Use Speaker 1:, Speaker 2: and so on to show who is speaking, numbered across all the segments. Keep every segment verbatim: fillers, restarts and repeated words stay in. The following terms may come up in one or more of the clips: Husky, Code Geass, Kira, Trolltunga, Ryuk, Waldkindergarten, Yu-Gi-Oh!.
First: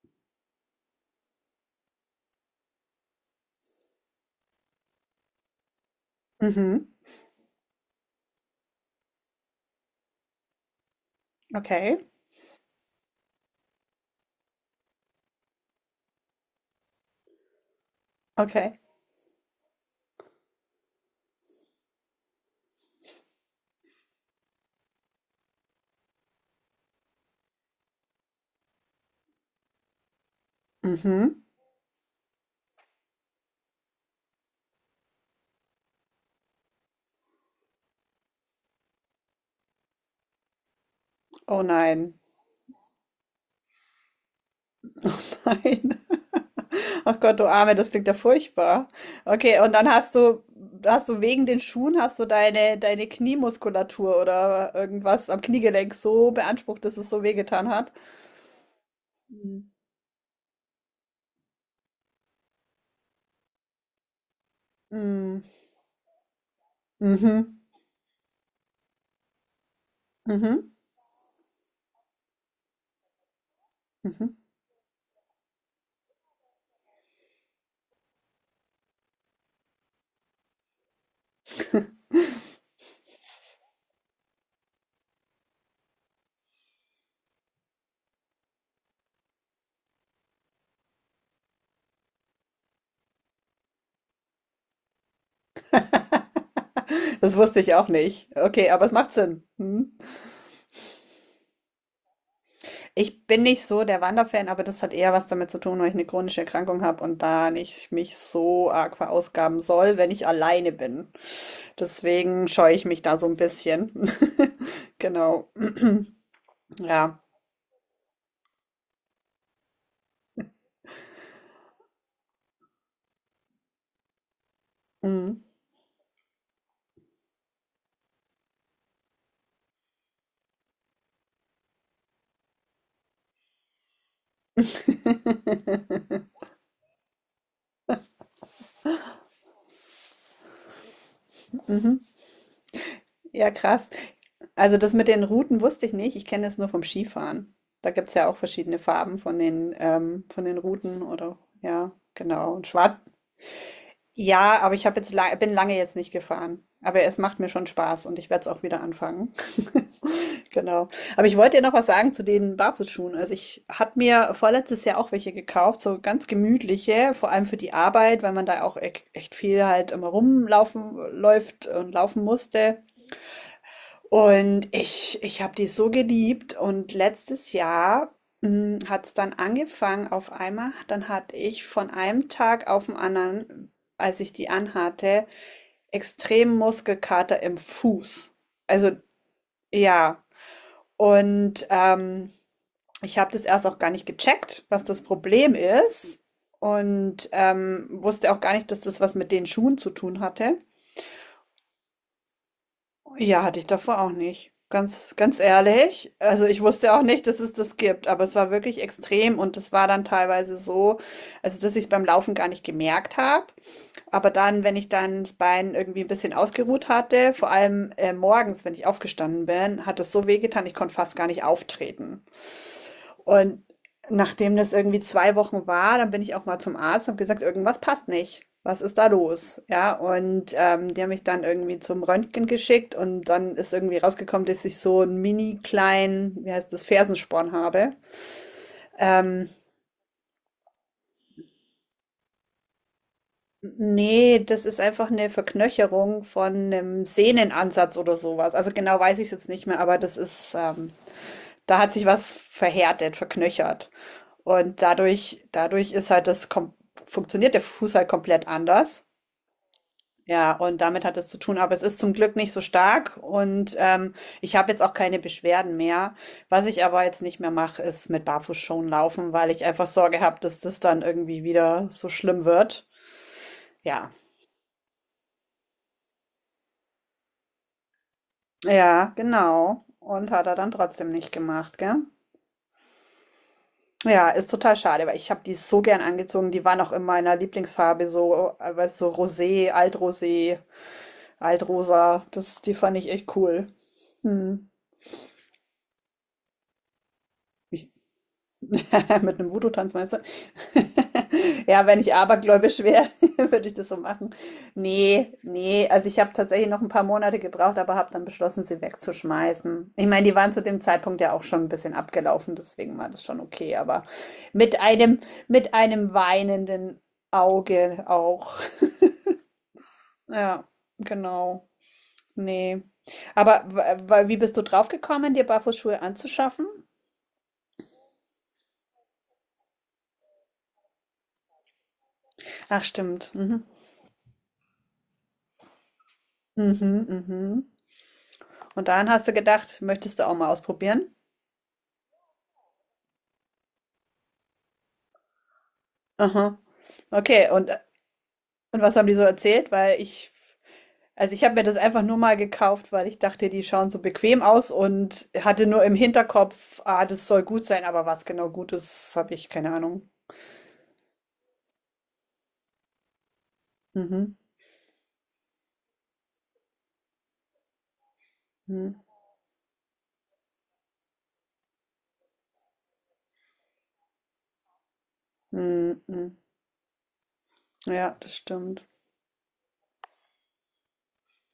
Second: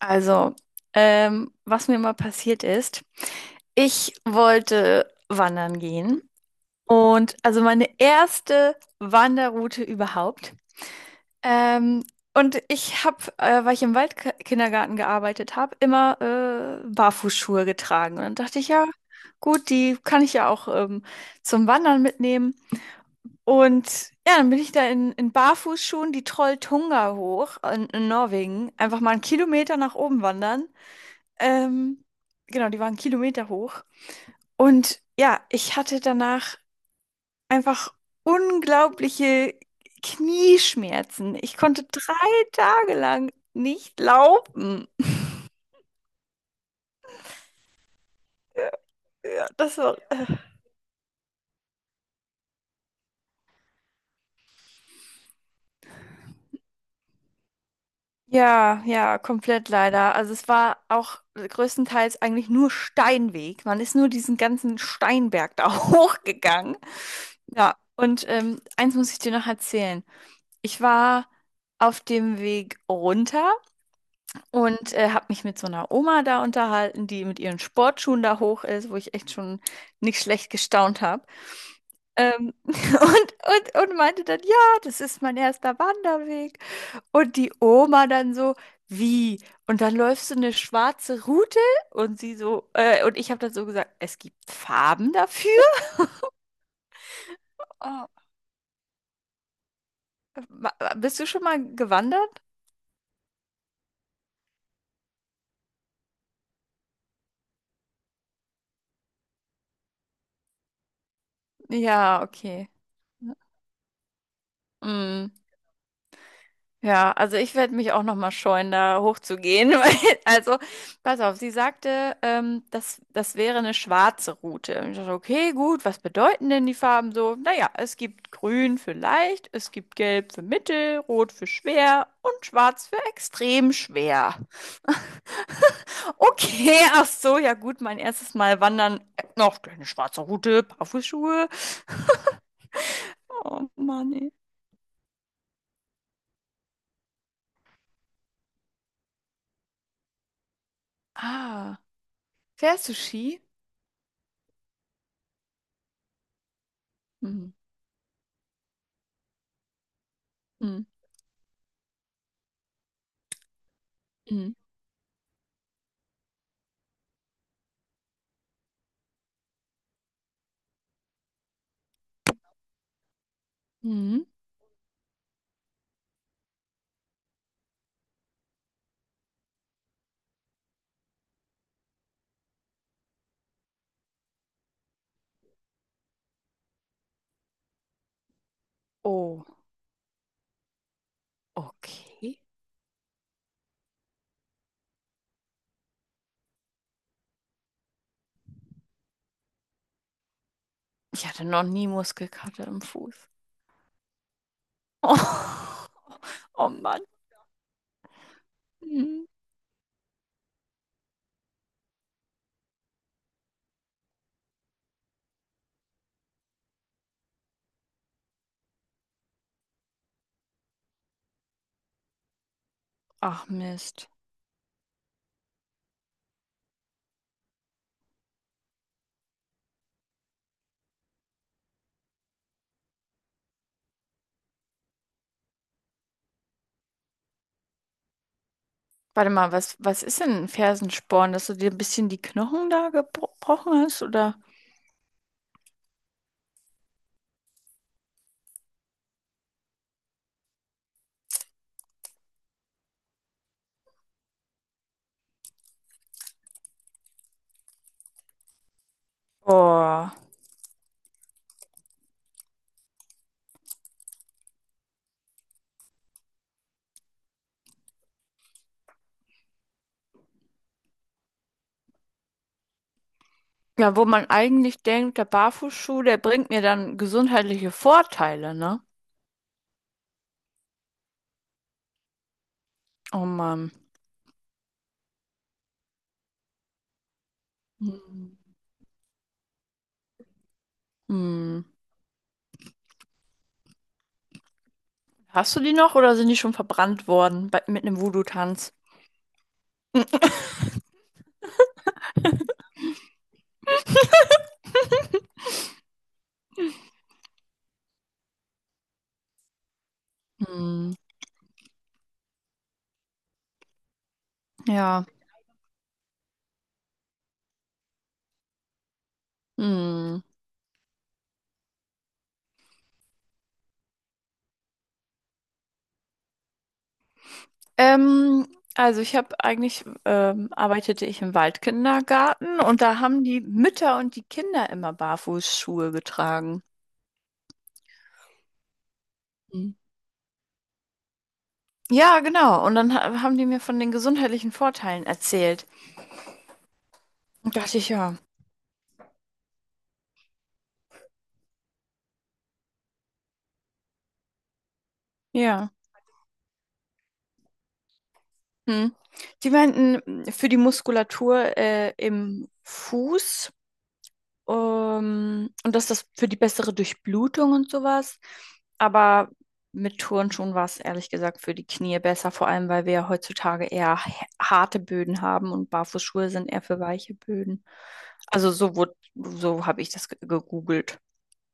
Speaker 1: Also, ähm, was mir mal passiert ist, ich wollte wandern gehen
Speaker 2: Mhm.
Speaker 1: und also meine erste Wanderroute überhaupt.
Speaker 2: Okay,
Speaker 1: Ähm, und ich habe, äh, weil ich im Waldkindergarten gearbeitet habe, immer äh, Barfußschuhe getragen. Und dann dachte ich,
Speaker 2: okay.
Speaker 1: ja, gut, die kann ich ja auch ähm, zum Wandern mitnehmen. Und ja, dann bin ich da in, in Barfußschuhen die Trolltunga hoch in, in Norwegen, einfach mal einen Kilometer nach oben wandern.
Speaker 2: Mhm.
Speaker 1: Ähm, genau, die waren Kilometer hoch. Und ja, ich hatte danach einfach unglaubliche Knieschmerzen. Ich
Speaker 2: Oh
Speaker 1: konnte drei
Speaker 2: nein.
Speaker 1: Tage lang nicht laufen.
Speaker 2: Oh nein. Ach Gott, du Arme, das klingt ja furchtbar.
Speaker 1: Ja,
Speaker 2: Okay, und
Speaker 1: das
Speaker 2: dann
Speaker 1: war,
Speaker 2: hast
Speaker 1: äh.
Speaker 2: du, hast du wegen den Schuhen, hast du deine, deine Kniemuskulatur oder irgendwas am Kniegelenk so beansprucht, dass es so wehgetan hat.
Speaker 1: ja, ja, komplett
Speaker 2: Mhm.
Speaker 1: leider. Also es war auch größtenteils eigentlich nur Steinweg. Man ist nur diesen ganzen
Speaker 2: Mhm.
Speaker 1: Steinberg da hochgegangen. Ja, und ähm, eins muss ich dir noch erzählen.
Speaker 2: Mhm.
Speaker 1: Ich war auf dem Weg runter.
Speaker 2: Mhm.
Speaker 1: Und äh, habe mich mit so einer Oma da unterhalten, die mit ihren Sportschuhen da hoch ist, wo ich echt schon nicht schlecht gestaunt habe. Ähm, und, und, und meinte dann, ja, das ist mein erster Wanderweg. Und die Oma dann so, wie? Und dann läufst du eine schwarze Route? Und sie so, äh, und ich habe dann so gesagt, es gibt Farben dafür?
Speaker 2: Das wusste ich auch
Speaker 1: Oh,
Speaker 2: nicht. Okay, aber es macht Sinn. Mhm.
Speaker 1: ma- bist du schon mal gewandert?
Speaker 2: Ich bin nicht so der Wanderfan, aber das hat eher was damit zu tun, weil ich eine chronische Erkrankung habe und da nicht mich so arg verausgaben soll, wenn ich alleine bin.
Speaker 1: Ja,
Speaker 2: Deswegen
Speaker 1: okay.
Speaker 2: scheue ich mich da so ein bisschen.
Speaker 1: Mm.
Speaker 2: Genau.
Speaker 1: Ja,
Speaker 2: Ja.
Speaker 1: also ich werde mich auch noch mal scheuen, da hochzugehen. weil- Also, pass auf, sie sagte, ähm, das, das wäre eine schwarze Route. Und ich dachte,
Speaker 2: Mhm.
Speaker 1: okay, gut, was bedeuten denn die Farben so? Naja, es gibt grün für leicht, es gibt gelb für mittel, rot für schwer und schwarz für extrem schwer. Okay, ach so, ja gut, mein erstes Mal wandern. Äh, Noch eine schwarze Route, Barfußschuhe.
Speaker 2: Mhm. Ja,
Speaker 1: Oh
Speaker 2: krass.
Speaker 1: Mann, ey.
Speaker 2: Also das mit den Routen wusste ich nicht. Ich kenne es nur vom Skifahren. Da gibt es ja auch verschiedene Farben von den, ähm, von den Routen oder
Speaker 1: Ah,
Speaker 2: ja, genau. Und
Speaker 1: fährst du
Speaker 2: schwarz.
Speaker 1: Ski?
Speaker 2: Ja, aber ich habe jetzt la bin lange jetzt nicht gefahren. Aber es macht mir
Speaker 1: Hm,
Speaker 2: schon Spaß und ich werde es auch wieder anfangen.
Speaker 1: hm,
Speaker 2: Genau. Aber ich wollte dir noch was sagen zu den Barfußschuhen. Also ich habe mir
Speaker 1: hm,
Speaker 2: vorletztes Jahr auch welche gekauft, so ganz gemütliche, vor allem für die Arbeit, weil man da auch e- echt viel halt immer rumlaufen läuft und laufen musste.
Speaker 1: hm.
Speaker 2: Und ich, ich habe die so geliebt. Und letztes Jahr hat es dann angefangen auf einmal. Dann hatte ich von einem Tag auf den anderen, als ich die anhatte, extrem Muskelkater im Fuß. Also
Speaker 1: Oh.
Speaker 2: ja, und ähm,
Speaker 1: Okay.
Speaker 2: ich habe das erst auch gar nicht gecheckt, was das Problem ist. Und ähm, wusste auch gar nicht, dass das was mit den Schuhen zu tun hatte.
Speaker 1: Ich hatte noch nie Muskelkater im Fuß.
Speaker 2: Ja, hatte ich davor auch nicht. Ganz, ganz
Speaker 1: Oh,
Speaker 2: ehrlich. Also ich
Speaker 1: oh
Speaker 2: wusste auch
Speaker 1: Mann.
Speaker 2: nicht, dass es das gibt, aber es war wirklich
Speaker 1: Hm.
Speaker 2: extrem und das war dann teilweise so, also dass ich es beim Laufen gar nicht gemerkt habe. Aber dann, wenn ich dann das Bein irgendwie ein bisschen ausgeruht hatte, vor allem äh, morgens, wenn ich aufgestanden bin, hat es so wehgetan, ich konnte fast gar nicht auftreten.
Speaker 1: Ach
Speaker 2: Und
Speaker 1: Mist.
Speaker 2: nachdem das irgendwie zwei Wochen war, dann bin ich auch mal zum Arzt und habe gesagt, irgendwas passt nicht. Was ist da los? Ja, und ähm, die haben mich dann irgendwie zum Röntgen geschickt und dann ist irgendwie rausgekommen, dass ich so einen mini kleinen, wie heißt das, Fersensporn habe.
Speaker 1: Warte
Speaker 2: Ähm,
Speaker 1: mal, was, was ist denn ein Fersensporn? Dass du dir ein bisschen die Knochen da gebrochen hast, oder?
Speaker 2: Ne, das ist einfach eine Verknöcherung von einem Sehnenansatz oder sowas. Also, genau weiß ich's jetzt nicht mehr, aber das ist, ähm da hat sich was verhärtet, verknöchert. Und dadurch dadurch ist halt das kom funktioniert der Fuß halt komplett anders.
Speaker 1: Oh.
Speaker 2: Ja, und damit hat es zu tun, aber es ist zum Glück nicht so stark und, ähm, ich habe jetzt auch keine Beschwerden mehr. Was ich aber jetzt nicht mehr mache, ist mit Barfußschuhen laufen, weil ich einfach Sorge habe, dass das dann irgendwie wieder so schlimm wird.
Speaker 1: Ja, wo
Speaker 2: Ja.
Speaker 1: man eigentlich denkt, der Barfußschuh, der bringt mir dann gesundheitliche Vorteile, ne?
Speaker 2: Ja, genau. Und hat er dann trotzdem nicht gemacht, gell?
Speaker 1: Oh Mann.
Speaker 2: Ja, ist total schade, weil ich habe die so gern angezogen. Die waren auch in meiner Lieblingsfarbe
Speaker 1: Hm.
Speaker 2: so, äh, weißt du, Rosé, Altrosé,
Speaker 1: Hm.
Speaker 2: Altrosa. Das, die fand ich echt cool. Hm.
Speaker 1: Hast du die noch oder sind die schon verbrannt worden bei, mit einem Voodoo-Tanz?
Speaker 2: Mit einem Voodoo-Tanz meinst du? Ja, wenn ich abergläubisch wäre, würde ich das so machen. Ne, ne, also ich habe tatsächlich noch ein paar Monate gebraucht, aber habe dann beschlossen, sie wegzuschmeißen. Ich meine, die waren zu dem
Speaker 1: Hm.
Speaker 2: Zeitpunkt ja auch schon ein bisschen abgelaufen, deswegen war das schon okay, aber mit
Speaker 1: Ja.
Speaker 2: einem mit einem weinenden Auge auch.
Speaker 1: Hm.
Speaker 2: Ja, genau. Ne. Aber w wa wie bist du drauf gekommen, dir Barfußschuhe anzuschaffen?
Speaker 1: Ähm, also ich habe eigentlich, ähm, arbeitete ich im Waldkindergarten und
Speaker 2: Ach
Speaker 1: da haben
Speaker 2: stimmt.
Speaker 1: die
Speaker 2: Mhm.
Speaker 1: Mütter und die Kinder immer Barfußschuhe getragen.
Speaker 2: Mhm, mhm. Und dann hast du
Speaker 1: Mhm.
Speaker 2: gedacht, möchtest du auch mal ausprobieren?
Speaker 1: Ja, genau. Und dann ha- haben die mir von den gesundheitlichen Vorteilen erzählt.
Speaker 2: Aha. Okay,
Speaker 1: Und
Speaker 2: und,
Speaker 1: dachte ich, ja,
Speaker 2: und was haben die so erzählt? Weil ich, also ich habe mir das einfach nur mal gekauft, weil ich dachte, die schauen so bequem aus und hatte
Speaker 1: ja.
Speaker 2: nur im Hinterkopf, ah, das soll gut sein, aber was genau gut
Speaker 1: Hm.
Speaker 2: ist, habe ich
Speaker 1: Die
Speaker 2: keine Ahnung.
Speaker 1: meinten, für die Muskulatur äh, im Fuß.
Speaker 2: Mhm.
Speaker 1: Ähm, und dass das für die bessere Durchblutung und sowas.
Speaker 2: Mhm.
Speaker 1: Aber mit Turnschuhen war es ehrlich gesagt für die Knie besser, vor allem weil wir ja heutzutage eher h- harte Böden haben und
Speaker 2: Mhm.
Speaker 1: Barfußschuhe
Speaker 2: Mhm.
Speaker 1: sind eher für weiche Böden.
Speaker 2: Ja, das
Speaker 1: Also so
Speaker 2: stimmt.
Speaker 1: wurde, so habe ich das ge- gegoogelt.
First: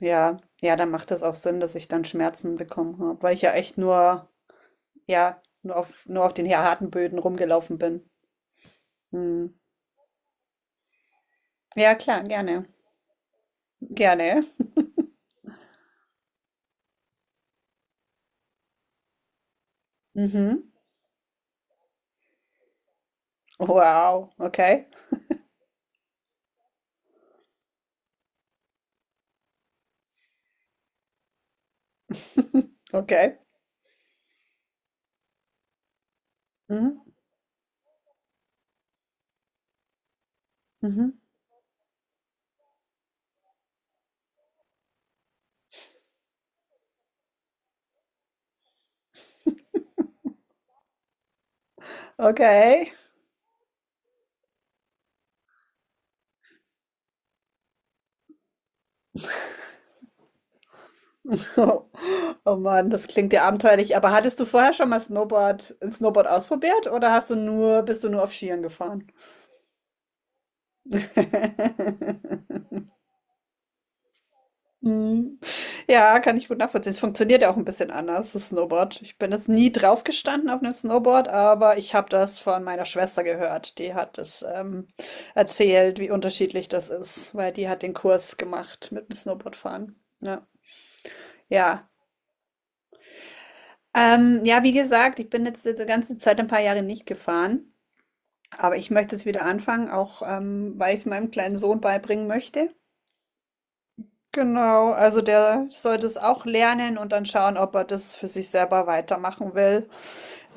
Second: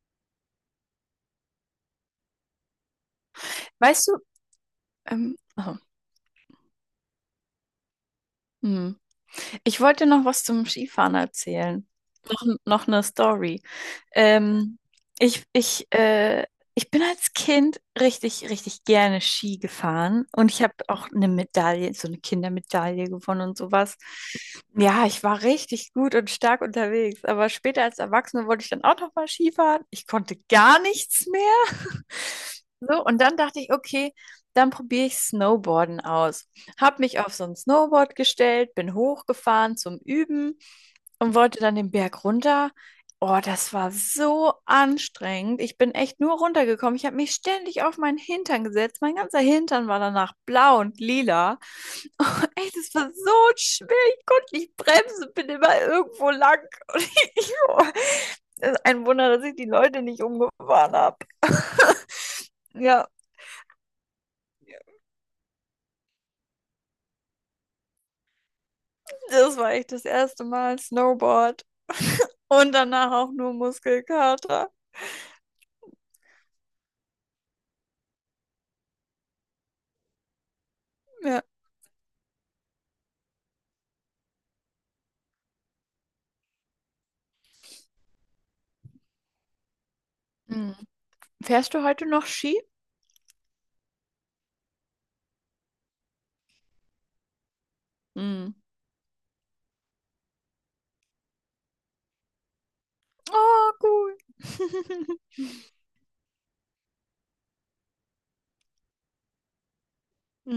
Speaker 2: Ja, ja, dann macht das auch Sinn, dass ich dann Schmerzen bekommen habe, weil ich ja echt
Speaker 1: Weißt du,
Speaker 2: nur,
Speaker 1: ähm,
Speaker 2: ja, nur
Speaker 1: oh,
Speaker 2: auf, nur auf den harten Böden rumgelaufen bin.
Speaker 1: hm.
Speaker 2: Mhm.
Speaker 1: Ich wollte noch was zum Skifahren erzählen.
Speaker 2: Ja, klar,
Speaker 1: Noch,
Speaker 2: gerne.
Speaker 1: noch eine Story.
Speaker 2: Gerne.
Speaker 1: Ähm, ich, ich, äh, ich bin als Kind richtig, richtig gerne Ski gefahren und ich
Speaker 2: Mhm.
Speaker 1: habe auch eine Medaille, so eine Kindermedaille gewonnen und sowas.
Speaker 2: Wow, okay,
Speaker 1: Ja, ich war richtig gut und stark unterwegs, aber später als Erwachsene wollte ich dann auch noch mal Ski fahren. Ich konnte gar nichts mehr. So, und
Speaker 2: okay.
Speaker 1: dann dachte ich, okay, dann probiere ich Snowboarden aus. Hab
Speaker 2: Mhm.
Speaker 1: mich auf so ein Snowboard gestellt, bin hochgefahren zum Üben
Speaker 2: Mhm.
Speaker 1: und wollte dann den Berg runter. Oh, das war so anstrengend. Ich bin echt nur runtergekommen. Ich habe mich ständig auf meinen Hintern gesetzt. Mein ganzer Hintern war danach blau und lila. Oh, echt,
Speaker 2: Okay.
Speaker 1: das war so schwer. Ich konnte nicht bremsen, bin immer irgendwo lang. Und ich, oh, das ist ein Wunder, dass ich die Leute nicht umgefahren habe.
Speaker 2: Oh, oh Mann, das
Speaker 1: Ja,
Speaker 2: klingt ja abenteuerlich. Aber hattest du vorher schon mal Snowboard, Snowboard ausprobiert oder hast du nur, bist du nur auf Skiern gefahren?
Speaker 1: das war echt das erste Mal Snowboard und danach auch nur Muskelkater.
Speaker 2: Mhm. Ja, kann ich gut nachvollziehen. Es funktioniert ja auch ein bisschen anders, das Snowboard. Ich bin jetzt nie drauf gestanden auf einem Snowboard,
Speaker 1: Ja.
Speaker 2: aber ich habe das von meiner Schwester gehört. Die hat es ähm, erzählt, wie unterschiedlich das ist, weil die hat den Kurs gemacht mit dem Snowboardfahren. Ja.
Speaker 1: Hm. Fährst du
Speaker 2: Ja.
Speaker 1: heute noch Ski?
Speaker 2: Ähm, ja, wie gesagt, ich bin jetzt die ganze Zeit ein paar Jahre nicht gefahren,
Speaker 1: Hm.
Speaker 2: aber ich möchte es wieder anfangen, auch ähm, weil ich es meinem kleinen Sohn beibringen möchte.
Speaker 1: Oh, cool.
Speaker 2: Genau, also der sollte es auch lernen und dann schauen, ob er das für sich selber weitermachen will.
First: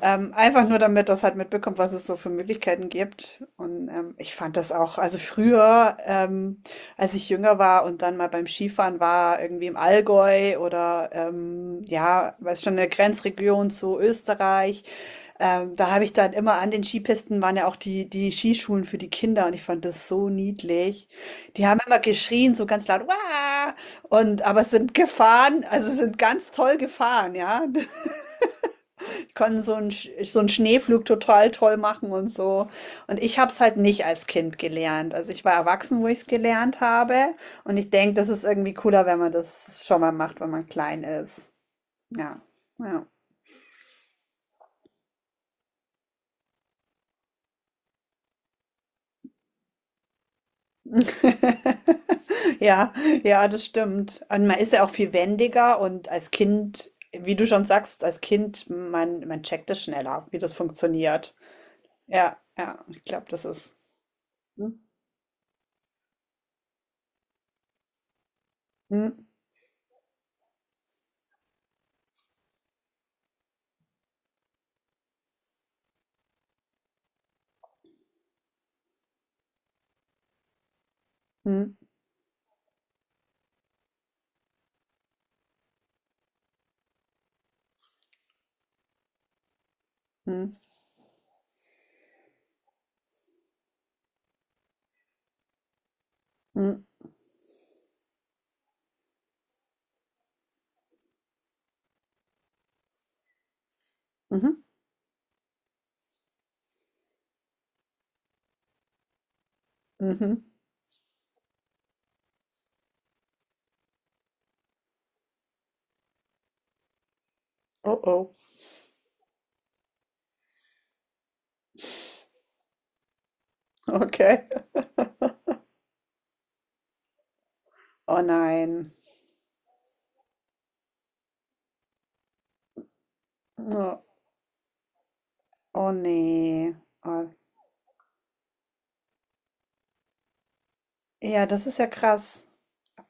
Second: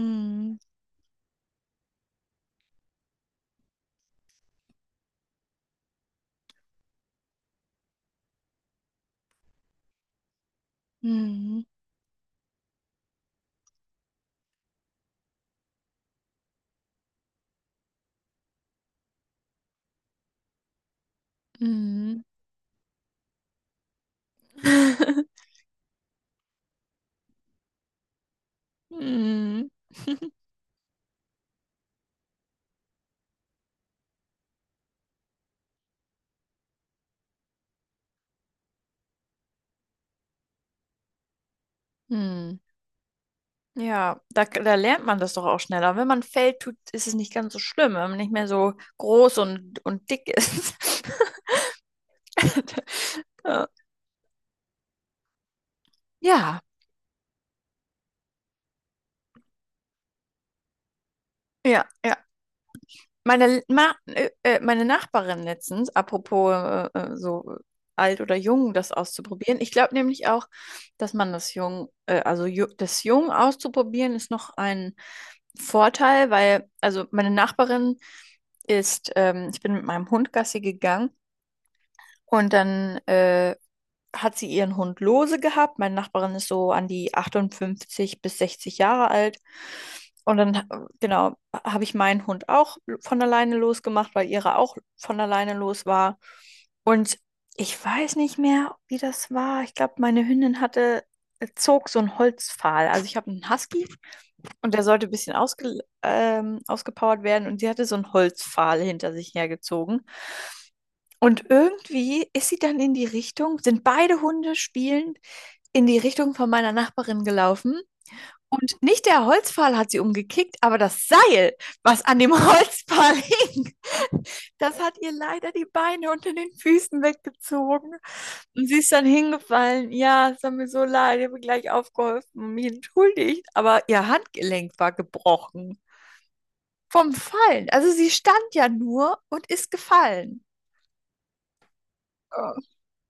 Speaker 2: Ähm, einfach nur damit das halt mitbekommt, was es so für Möglichkeiten gibt. Und ähm, ich fand das auch, also früher, ähm, als ich jünger war und dann mal beim Skifahren war, irgendwie im Allgäu oder
Speaker 1: Mhm.
Speaker 2: ähm, ja, weiß schon, eine Grenzregion zu Österreich. Ähm, da habe ich dann immer an den Skipisten waren ja auch die, die Skischulen für die Kinder und ich fand das so niedlich. Die haben immer
Speaker 1: Mhm.
Speaker 2: geschrien, so ganz laut, Wah! Und aber sind gefahren, also sind ganz toll gefahren, ja. Die konnten
Speaker 1: Mhm.
Speaker 2: so einen, Sch- so einen Schneeflug total toll machen und so. Und ich habe es halt nicht als Kind gelernt. Also ich war erwachsen, wo ich es gelernt habe. Und ich denke, das ist irgendwie cooler, wenn man das schon mal macht, wenn man klein ist. Ja.
Speaker 1: Mhm.
Speaker 2: Ja.
Speaker 1: Ja, da, da lernt man das doch auch schneller. Wenn man fällt, tut, ist es nicht ganz so schlimm, wenn man nicht mehr so groß und, und dick ist.
Speaker 2: Ja, ja, das stimmt. Und man ist ja auch viel wendiger und als
Speaker 1: Ja,
Speaker 2: Kind, wie du schon sagst, als Kind, man, man checkt es schneller, wie das funktioniert.
Speaker 1: ja, ja.
Speaker 2: Ja, ja, ich glaube, das
Speaker 1: Meine,
Speaker 2: ist.
Speaker 1: Ma äh, äh,
Speaker 2: Hm,
Speaker 1: meine Nachbarin letztens, apropos äh, äh, so äh, alt oder jung, das
Speaker 2: hm,
Speaker 1: auszuprobieren. Ich glaube nämlich auch, dass man das jung, äh, also ju das jung auszuprobieren ist noch ein Vorteil, weil, also meine Nachbarin ist, ähm, ich bin mit meinem Hund Gassi gegangen
Speaker 2: hm,
Speaker 1: und dann äh, hat sie ihren Hund lose gehabt. Meine Nachbarin ist so an die achtundfünfzig bis sechzig Jahre alt. Und
Speaker 2: hm,
Speaker 1: dann, äh, genau, habe ich meinen Hund auch von alleine losgemacht, weil ihre auch von alleine los war.
Speaker 2: hm,
Speaker 1: Und ich weiß nicht mehr, wie das war. Ich glaube, meine Hündin hatte, äh, zog so einen Holzpfahl. Also ich habe einen Husky
Speaker 2: mhm,
Speaker 1: und der sollte ein bisschen ausge, ähm, ausgepowert werden und sie hatte so einen Holzpfahl hinter sich hergezogen.
Speaker 2: mhm.
Speaker 1: Und irgendwie ist sie dann in die Richtung, sind beide Hunde spielend in die Richtung von meiner Nachbarin gelaufen.
Speaker 2: Oh, oh,
Speaker 1: Und nicht der Holzpfahl hat sie umgekickt, aber das Seil, was an dem Holzpfahl hing,
Speaker 2: okay.
Speaker 1: das hat ihr leider die Beine unter den Füßen weggezogen.
Speaker 2: Oh
Speaker 1: Und sie ist
Speaker 2: nein.
Speaker 1: dann hingefallen. Ja, es hat mir so leid, ich habe gleich aufgeholfen und mich entschuldigt. Aber
Speaker 2: Oh,
Speaker 1: ihr Handgelenk war gebrochen
Speaker 2: oh nee.
Speaker 1: vom
Speaker 2: Oh.
Speaker 1: Fallen. Also sie stand ja nur und ist gefallen.
Speaker 2: Ja, das ist ja krass.
Speaker 1: Oh,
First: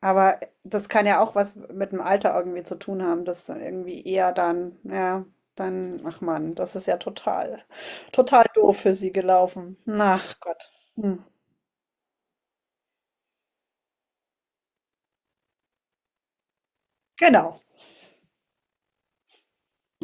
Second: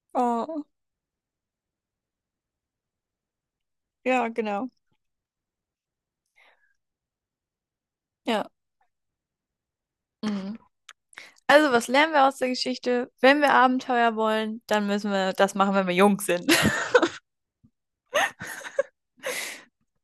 Speaker 2: Aber
Speaker 1: oh,
Speaker 2: das kann ja auch was mit dem Alter irgendwie zu tun haben, dass dann irgendwie
Speaker 1: ja,
Speaker 2: eher
Speaker 1: genau.
Speaker 2: dann, ja, dann, ach Mann, das ist ja total, total
Speaker 1: Ja.
Speaker 2: doof für sie gelaufen. Ach
Speaker 1: Mhm.
Speaker 2: Gott. Hm.
Speaker 1: Also, was lernen wir aus der Geschichte? Wenn wir Abenteuer wollen, dann müssen wir das machen, wenn wir jung sind, ne?
Speaker 2: Genau.